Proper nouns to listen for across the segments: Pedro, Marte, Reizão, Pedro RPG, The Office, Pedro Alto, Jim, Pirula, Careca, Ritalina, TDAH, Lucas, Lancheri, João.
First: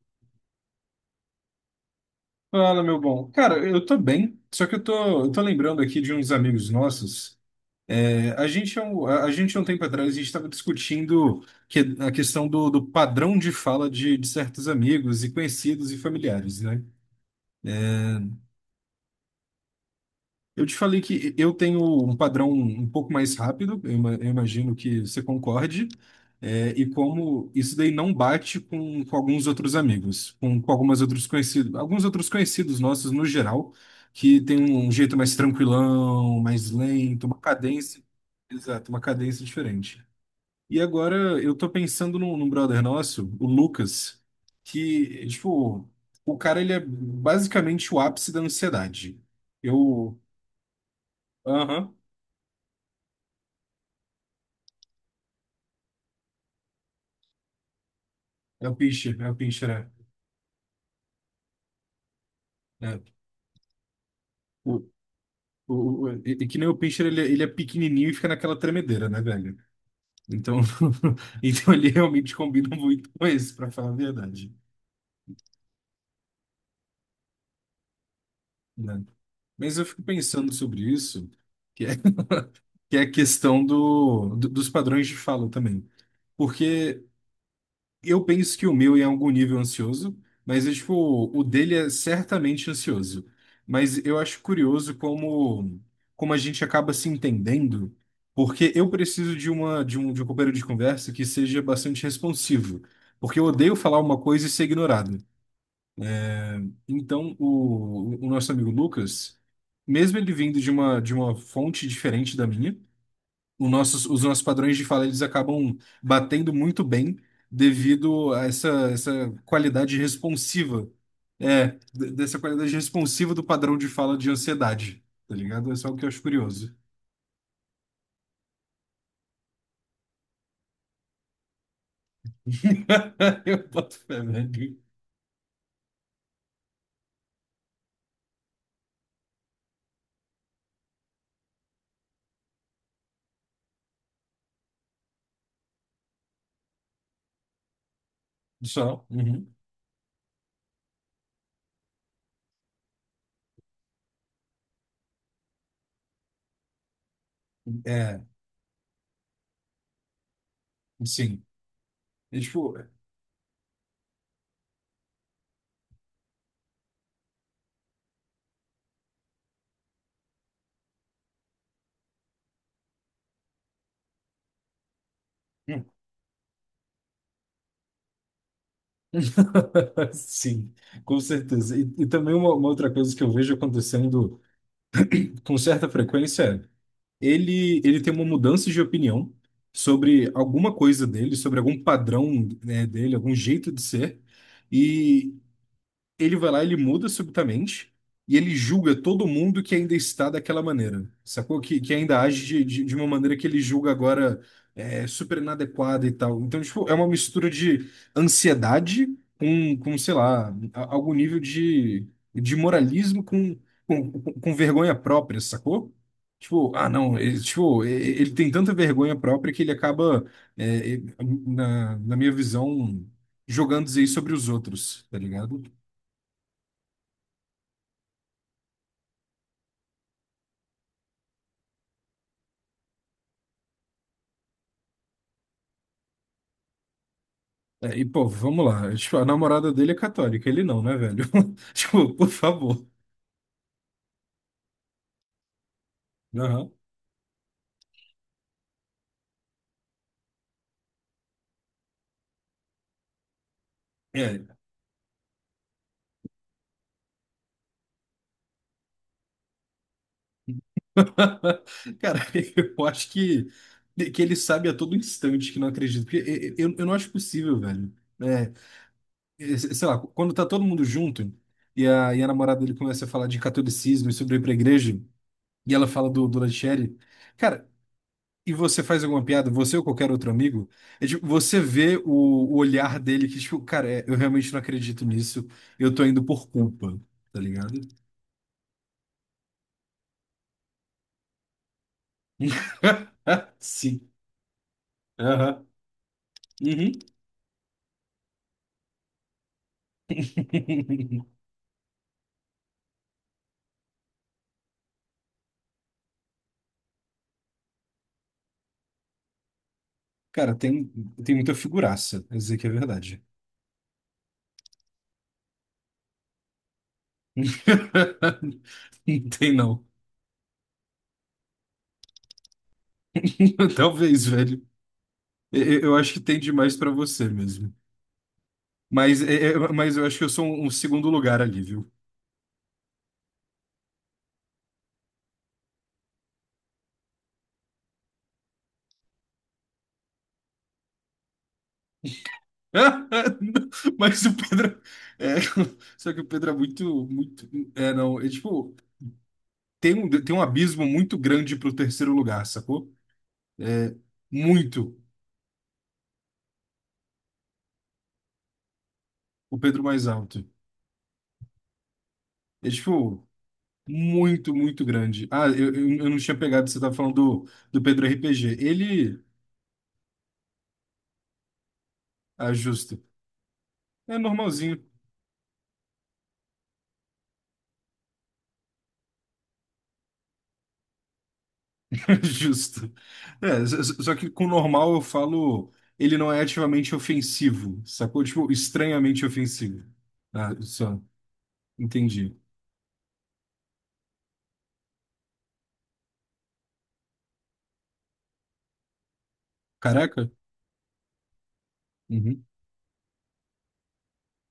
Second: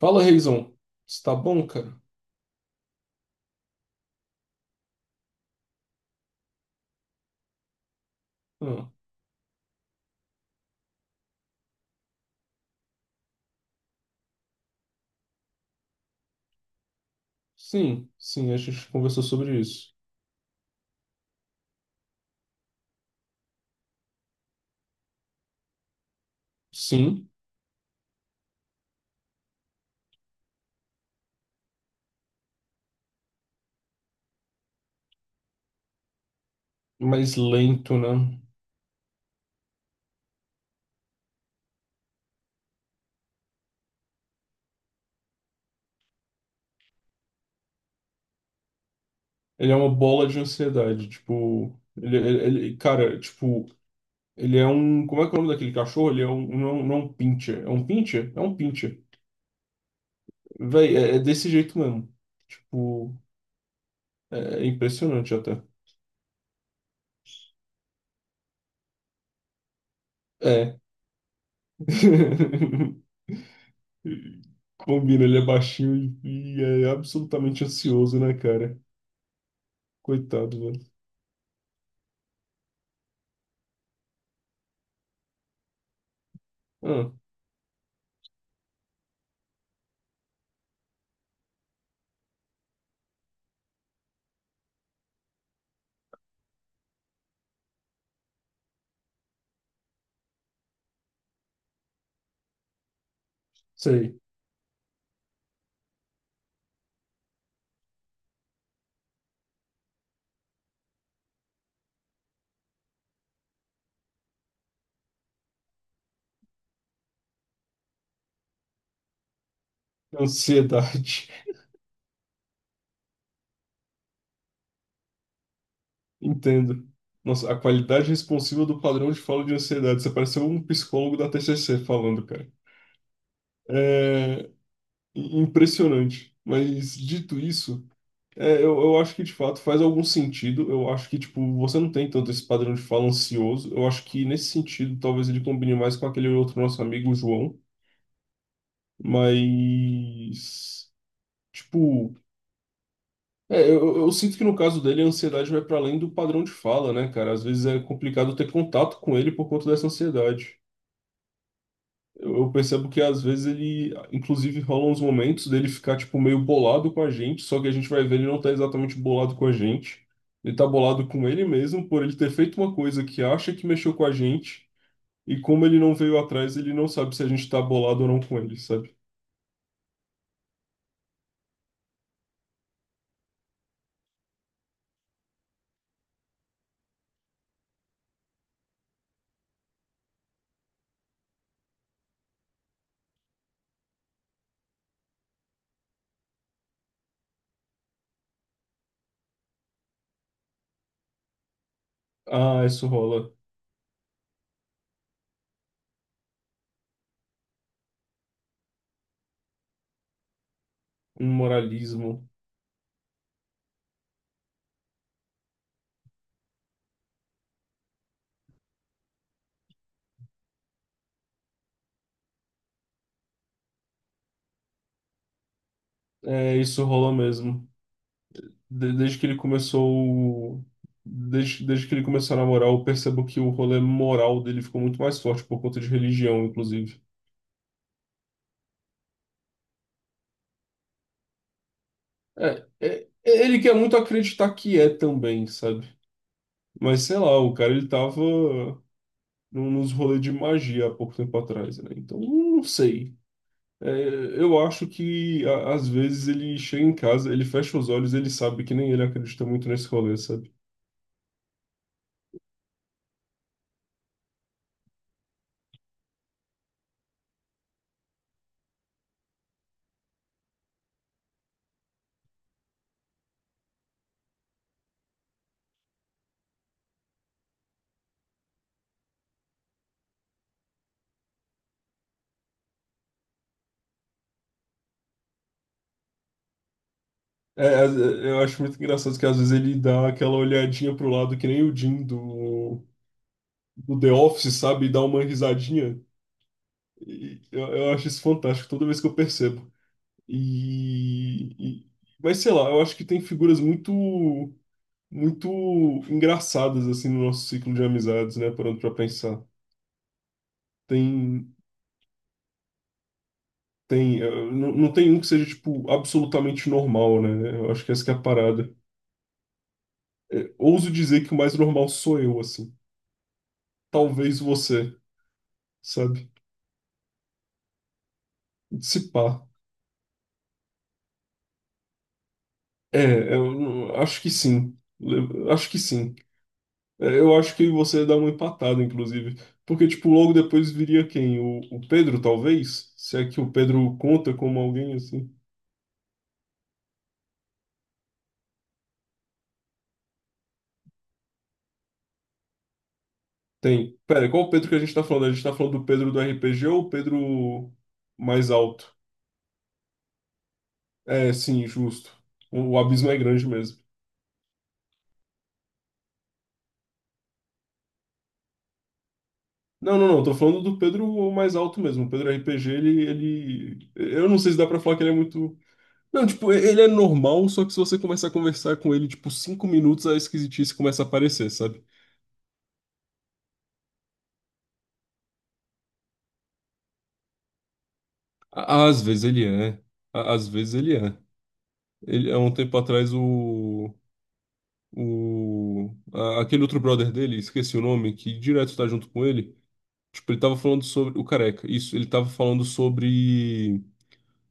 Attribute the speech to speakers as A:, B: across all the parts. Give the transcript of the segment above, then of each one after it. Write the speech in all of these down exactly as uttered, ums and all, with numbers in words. A: Fala, Reizão. Está bom, cara?
B: Fala, meu bom. Cara, eu tô bem, só que eu tô, eu tô lembrando aqui de uns amigos nossos. É, a gente, há
A: Ah,
B: um- a a gente, há um tempo atrás, a gente estava discutindo que, a questão do, do padrão de fala de, de certos amigos e conhecidos e familiares, né?
A: sim, sim, a gente conversou sobre isso.
B: Eu te falei que eu tenho um padrão um pouco mais rápido, eu ima- eu imagino que você concorde, é, e
A: Sim,
B: como isso daí não bate com, com alguns outros amigos, com, com algumas outros conhecidos, alguns outros conhecidos nossos no geral, que tem um um jeito mais tranquilão, mais lento,
A: mas
B: uma
A: lento,
B: cadência,
A: né?
B: exato, uma cadência diferente. E agora eu tô pensando num, num brother nosso, o Lucas, que, tipo, o cara ele é basicamente o ápice da ansiedade.
A: Ele é uma
B: Eu
A: bola de ansiedade, tipo,
B: aham.
A: ele, ele- ele- cara, tipo, ele é um, como é que é o nome daquele cachorro? Ele é um, não, não é um pincher, é um pincher? É um
B: É o
A: pincher.
B: Pinscher, é o Pinscher, é.
A: Véi, é, é desse jeito mesmo.
B: É.
A: Tipo, é, é
B: O,
A: impressionante até.
B: o, o- e, e que nem o Pinscher, ele, ele é pequenininho e fica naquela tremedeira, né, velho? Então,
A: É.
B: então ele realmente combina muito com esse, pra falar a verdade,
A: Combina, ele é baixinho e, e é absolutamente ansioso, né, cara?
B: né? Mas eu fico pensando
A: Coitado,
B: sobre
A: velho.
B: isso, que é, que é a questão do, do- dos padrões de fala também. Porque
A: Ah.
B: eu penso que o meu é em algum nível ansioso, mas é, tipo, o dele é certamente ansioso. Mas eu acho curioso como, como a gente acaba se entendendo, porque eu preciso de uma de um, de um companheiro de conversa que seja bastante responsivo, porque eu odeio falar uma
A: Sei.
B: coisa e ser ignorado. Então, o, o nosso amigo Lucas, mesmo ele vindo de uma de uma fonte diferente da minha, o nossos, os nossos padrões de fala eles acabam batendo muito bem devido a essa, essa qualidade responsiva.
A: Ansiedade.
B: É, d- dessa qualidade responsiva do padrão de fala de ansiedade. Tá ligado? É só o que eu acho curioso.
A: Entendo. Nossa, a qualidade responsiva do padrão de fala de ansiedade. Você pareceu um psicólogo da T C C falando, cara.
B: Eu boto fé,
A: É
B: velho.
A: i- impressionante. Mas dito isso, é, eu, eu acho que de fato faz algum sentido. Eu acho que, tipo, você não tem tanto esse padrão de fala ansioso. Eu acho que nesse sentido, talvez ele combine mais com aquele outro nosso amigo, o João.
B: Só. Uhum.
A: Mas, tipo. É, eu, eu sinto que no caso dele a ansiedade vai para além do padrão de fala, né, cara? Às vezes é
B: É,
A: complicado ter contato com ele por conta dessa ansiedade.
B: sim.
A: Eu,
B: É,
A: eu
B: tipo.
A: percebo que às vezes ele, inclusive, rolam uns momentos dele ficar, tipo, meio bolado com a gente, só que a gente vai ver ele não tá exatamente bolado com a gente. Ele tá bolado com ele mesmo por ele ter feito uma coisa que acha que mexeu com a gente, e como ele não veio atrás, ele não sabe se a gente tá bolado ou não com ele, sabe?
B: Sim, com certeza. E, e também uma, uma outra coisa que eu vejo acontecendo com certa frequência, ele, ele tem uma mudança de opinião sobre alguma coisa dele, sobre algum padrão, né, dele, algum jeito de ser. E ele vai lá, ele muda subitamente e ele julga todo mundo que ainda está daquela maneira, sacou? Que, que ainda age de,
A: Ah,
B: de,
A: isso
B: de uma
A: rola.
B: maneira que ele julga agora é super inadequada e tal. Então, tipo, é uma mistura de ansiedade com, com sei lá, a- algum
A: Um
B: nível de,
A: moralismo.
B: de moralismo com, com, com com vergonha própria, sacou? Tipo, ah, não, ele, tipo, e- e- ele tem tanta vergonha própria que ele acaba, é, e- na, na minha visão, jogando isso aí sobre os outros, tá ligado?
A: É, isso rola mesmo. De- desde que ele começou, desde, desde que ele começou a namorar, eu percebo que o rolê moral dele ficou muito mais forte por conta de religião, inclusive.
B: É, e, pô, vamos lá. Tipo, a namorada dele é católica, ele não, né, velho? Tipo, por
A: É,
B: favor.
A: é, ele quer muito acreditar que é também, sabe?
B: Aham.
A: Mas sei lá, o cara ele tava num- nos rolês de magia há pouco tempo atrás, né? Então, não sei. É,
B: É.
A: eu acho que a- às vezes ele chega em casa, ele fecha os olhos, ele sabe que nem ele acredita muito nesse rolê, sabe?
B: Cara, eu acho que, que ele sabe a todo instante que não acredita. Porque e- e- eu, eu não acho possível, velho. É, e- sei lá, quando tá todo mundo junto e a, e a namorada dele começa a falar de catolicismo e sobre ir pra igreja, e ela fala do, do Lancheri. Cara, e você faz alguma piada, você ou qualquer outro amigo, é tipo, você vê o, o olhar dele que, tipo, cara, é, eu realmente não acredito nisso, eu tô indo por culpa, tá
A: É,
B: ligado?
A: às- é, eu acho muito engraçado que às vezes ele dá aquela olhadinha pro lado que nem o Jim do, do
B: Sim.
A: The Office, sabe? E dá uma
B: Aham.
A: risadinha.
B: Uhum.
A: E eu, eu acho isso fantástico toda vez que eu percebo. E, e- mas sei lá, eu acho que tem figuras muito muito engraçadas assim no nosso ciclo de amizades, né? Parando pra pensar.
B: Cara, tem, tem
A: Tem,
B: muita figuraça, pra dizer que é verdade.
A: tem, eh, não, não tem um que seja tipo absolutamente normal, né? Eu acho que essa que é a parada.
B: Não tem, não.
A: Eh, ouso dizer que o mais normal sou eu, assim.
B: Talvez,
A: Talvez
B: velho.
A: você,
B: Eu, eu acho que
A: sabe?
B: tem demais pra você mesmo.
A: Se
B: Mas,
A: pá.
B: é- é- mas eu acho que eu sou um, um segundo lugar ali, viu?
A: É, eu não- acho que sim. Le- Acho que sim. Eh, Eu acho que você dá uma empatada, inclusive. Porque, tipo, logo depois viria quem? O, o Pedro, talvez? Se é que o Pedro
B: Mas
A: conta
B: o
A: como
B: Pedro.
A: alguém, assim.
B: É, só que o Pedro é muito, muito. É, não. É tipo, tem um, tem um abismo muito grande pro terceiro lugar, sacou? É
A: Tem. Pera, qual o Pedro que a gente
B: muito
A: tá falando? A gente tá falando do Pedro do R P G ou o Pedro mais alto?
B: o Pedro mais alto.
A: É, sim, justo. O,
B: É
A: o abismo é
B: tipo,
A: grande mesmo.
B: muito, muito grande. Ah, eu, eu, eu não tinha pegado, você tava falando do, do Pedro R P G. Ele.
A: Não, não, não, tô falando do Pedro mais alto mesmo. O Pedro
B: Ah,
A: R P G,
B: justo.
A: ele, ele.
B: É
A: Eu não sei se dá
B: normalzinho,
A: pra falar que ele é muito. Não, tipo, e- ele é normal, só que se você começar a conversar com ele, tipo, cinco minutos, a esquisitice começa a aparecer, sabe?
B: justo. É, só só- só que com normal eu falo. Ele não é ativamente ofensivo, sacou? Tipo,
A: À- Às vezes
B: estranhamente
A: ele é.
B: ofensivo.
A: À- Às
B: Ah,
A: vezes ele
B: só.
A: é. Ele,
B: Entendi.
A: há um tempo atrás, o. O, a- aquele outro brother dele, esqueci o nome, que direto tá junto com ele.
B: Caraca?
A: Tipo, ele tava falando sobre. O Careca, isso, ele tava
B: Uhum.
A: falando sobre.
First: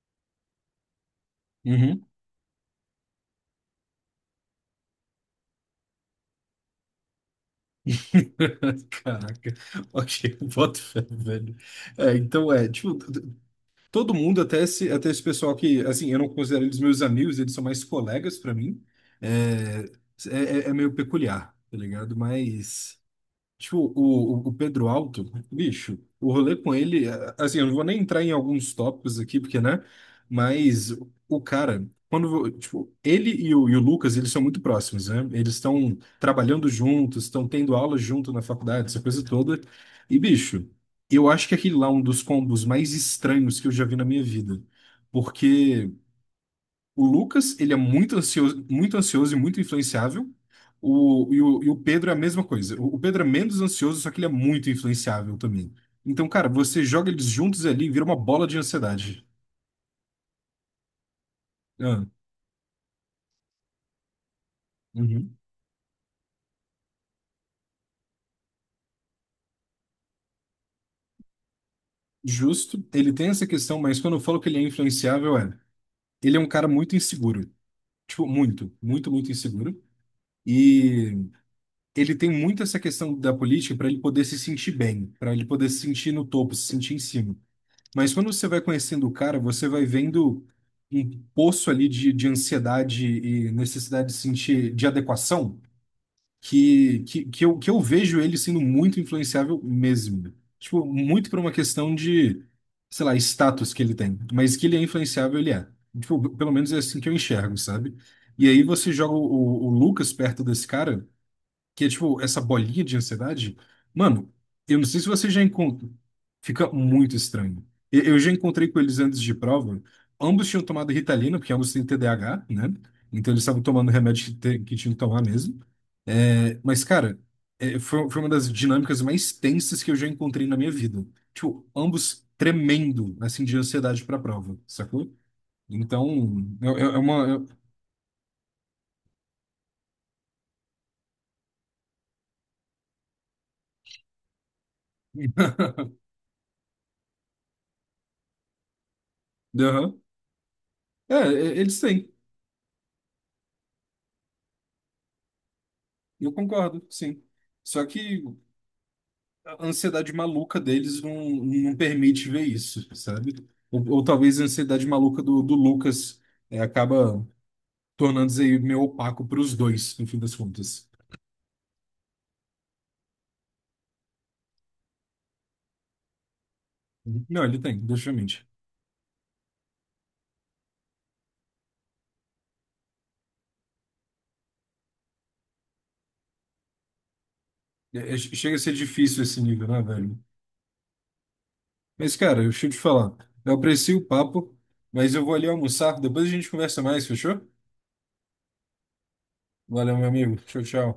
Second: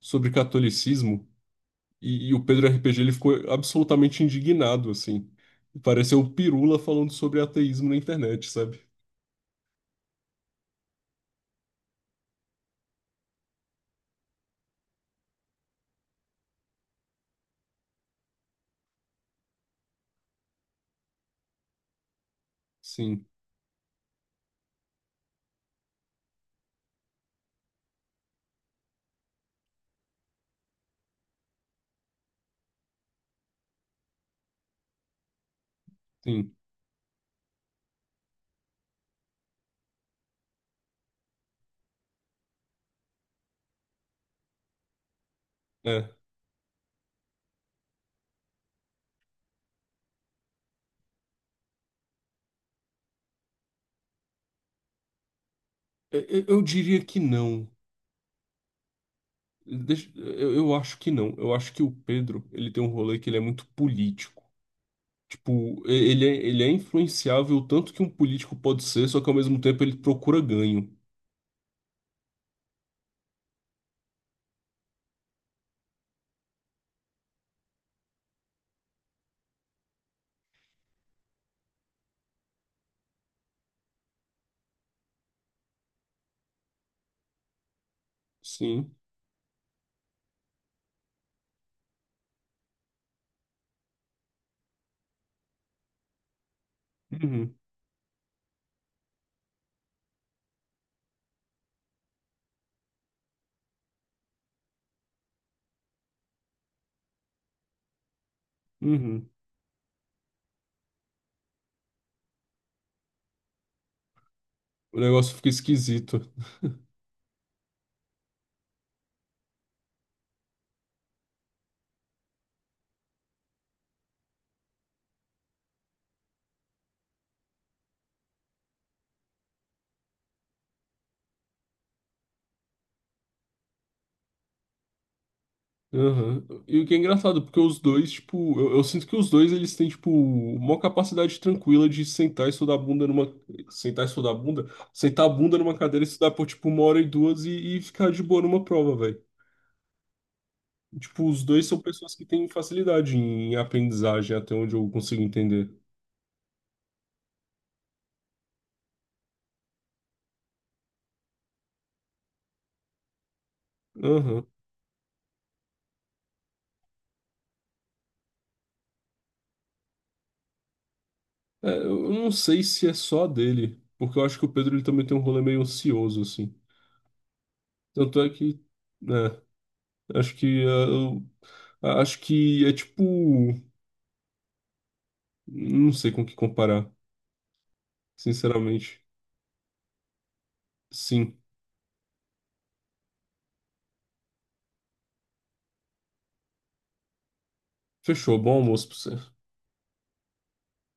A: Sobre catolicismo.
B: Uhum.
A: E, e o Pedro R P G ele ficou absolutamente indignado, assim. Pareceu o Pirula falando sobre ateísmo na internet, sabe?
B: Caraca. Ok, boto fé, velho. É, então é, tipo, t- t- todo mundo, até esse, até esse pessoal que, assim, eu não considero eles meus amigos, eles são mais colegas pra mim. É, é, é é meio peculiar, tá ligado? Mas.
A: Sim,
B: Tipo, o, o o Pedro Alto, bicho, o rolê com ele, é, assim, eu não vou nem entrar em alguns tópicos aqui, porque, né? Mas o o cara, quando, vo- tipo, ele e o, e o Lucas, eles são muito próximos, né? Eles estão
A: sim.
B: trabalhando juntos, estão tendo aula junto na faculdade, essa coisa toda. E, bicho, eu acho que aquele lá é um dos combos mais estranhos que eu já vi na minha vida.
A: É.
B: O Lucas, ele é muito ansioso, muito ansioso e muito influenciável. O, e, o, e o Pedro é a mesma coisa. O, o Pedro é menos ansioso, só que ele é muito influenciável também.
A: Eu,
B: Então,
A: eu-
B: cara,
A: eu
B: você
A: diria
B: joga
A: que
B: eles juntos
A: não.
B: ali e vira uma bola de ansiedade.
A: Deixa- eu, eu acho que não. Eu acho que o
B: Ah,
A: Pedro, ele tem um rolê que ele é muito político.
B: uhum.
A: Tipo, e- ele é, ele é influenciável tanto que um político pode ser, só que ao mesmo tempo ele procura ganho.
B: Justo. Ele tem essa questão, mas quando eu falo que ele é influenciável, é. Ele é um cara muito inseguro. Tipo, muito, muito, muito inseguro. E ele tem muito essa questão da política para ele poder se sentir bem, para ele poder se sentir no topo, se sentir em cima. Mas quando você vai
A: Sim.
B: conhecendo o cara, você vai vendo um poço ali de, de ansiedade e necessidade de sentir de adequação que, que, que,
A: Uhum,
B: eu, que eu vejo ele sendo muito influenciável mesmo. Tipo, muito por uma questão de, sei lá, status que ele tem. Mas que ele é influenciável, ele é. Tipo, pelo menos é assim que eu enxergo, sabe? E aí você joga o,
A: uhum.
B: o o Lucas perto desse cara que é tipo essa bolinha de ansiedade, mano, eu não sei
A: O
B: se você
A: negócio
B: já
A: fica
B: encontra,
A: esquisito.
B: fica muito estranho. E- Eu já encontrei com eles antes de prova, ambos tinham tomado Ritalina, porque ambos têm T D A H, né? Então eles estavam tomando remédio que, te- que tinham que tomar mesmo. É, mas, cara, é, foi, foi uma das dinâmicas mais tensas que eu já encontrei na minha vida. Tipo, ambos tremendo, assim, de ansiedade pra prova, sacou? Então,
A: Aham.
B: é, é-
A: E o que
B: é
A: é engraçado,
B: uma...
A: porque os dois, tipo, eu, eu sinto que os dois eles têm, tipo, uma capacidade tranquila de sentar e estudar a bunda numa. Sentar e estudar a bunda? Sentar a
B: É-
A: bunda numa cadeira e estudar por, tipo, uma hora e duas e, e ficar de boa numa prova, velho.
B: Aham. É,
A: Tipo, os
B: é-
A: dois
B: eles
A: são
B: têm.
A: pessoas que têm facilidade em aprendizagem, até onde eu consigo entender.
B: Eu concordo, sim. Só que a ansiedade maluca deles não, não permite ver isso, sabe? Ou, ou talvez a
A: Aham.
B: ansiedade maluca do, do Lucas é, acaba tornando-se aí meio opaco para os dois, no fim das contas.
A: É, eu não sei se é só dele, porque eu acho que o Pedro ele também tem um rolê meio ansioso, assim.
B: Não, ele tem,
A: Tanto é
B: definitivamente.
A: que, né, acho que, é, eu- a- acho que é tipo, não sei com o que comparar,
B: É- é- chega a ser
A: sinceramente.
B: difícil esse nível, né, velho?
A: Sim.
B: Mas, cara, deixa eu te falar. Eu aprecio o papo, mas eu vou ali almoçar. Depois a gente conversa mais, fechou?
A: Fechou, bom almoço pra você.
B: Valeu, meu amigo. Tchau, tchau.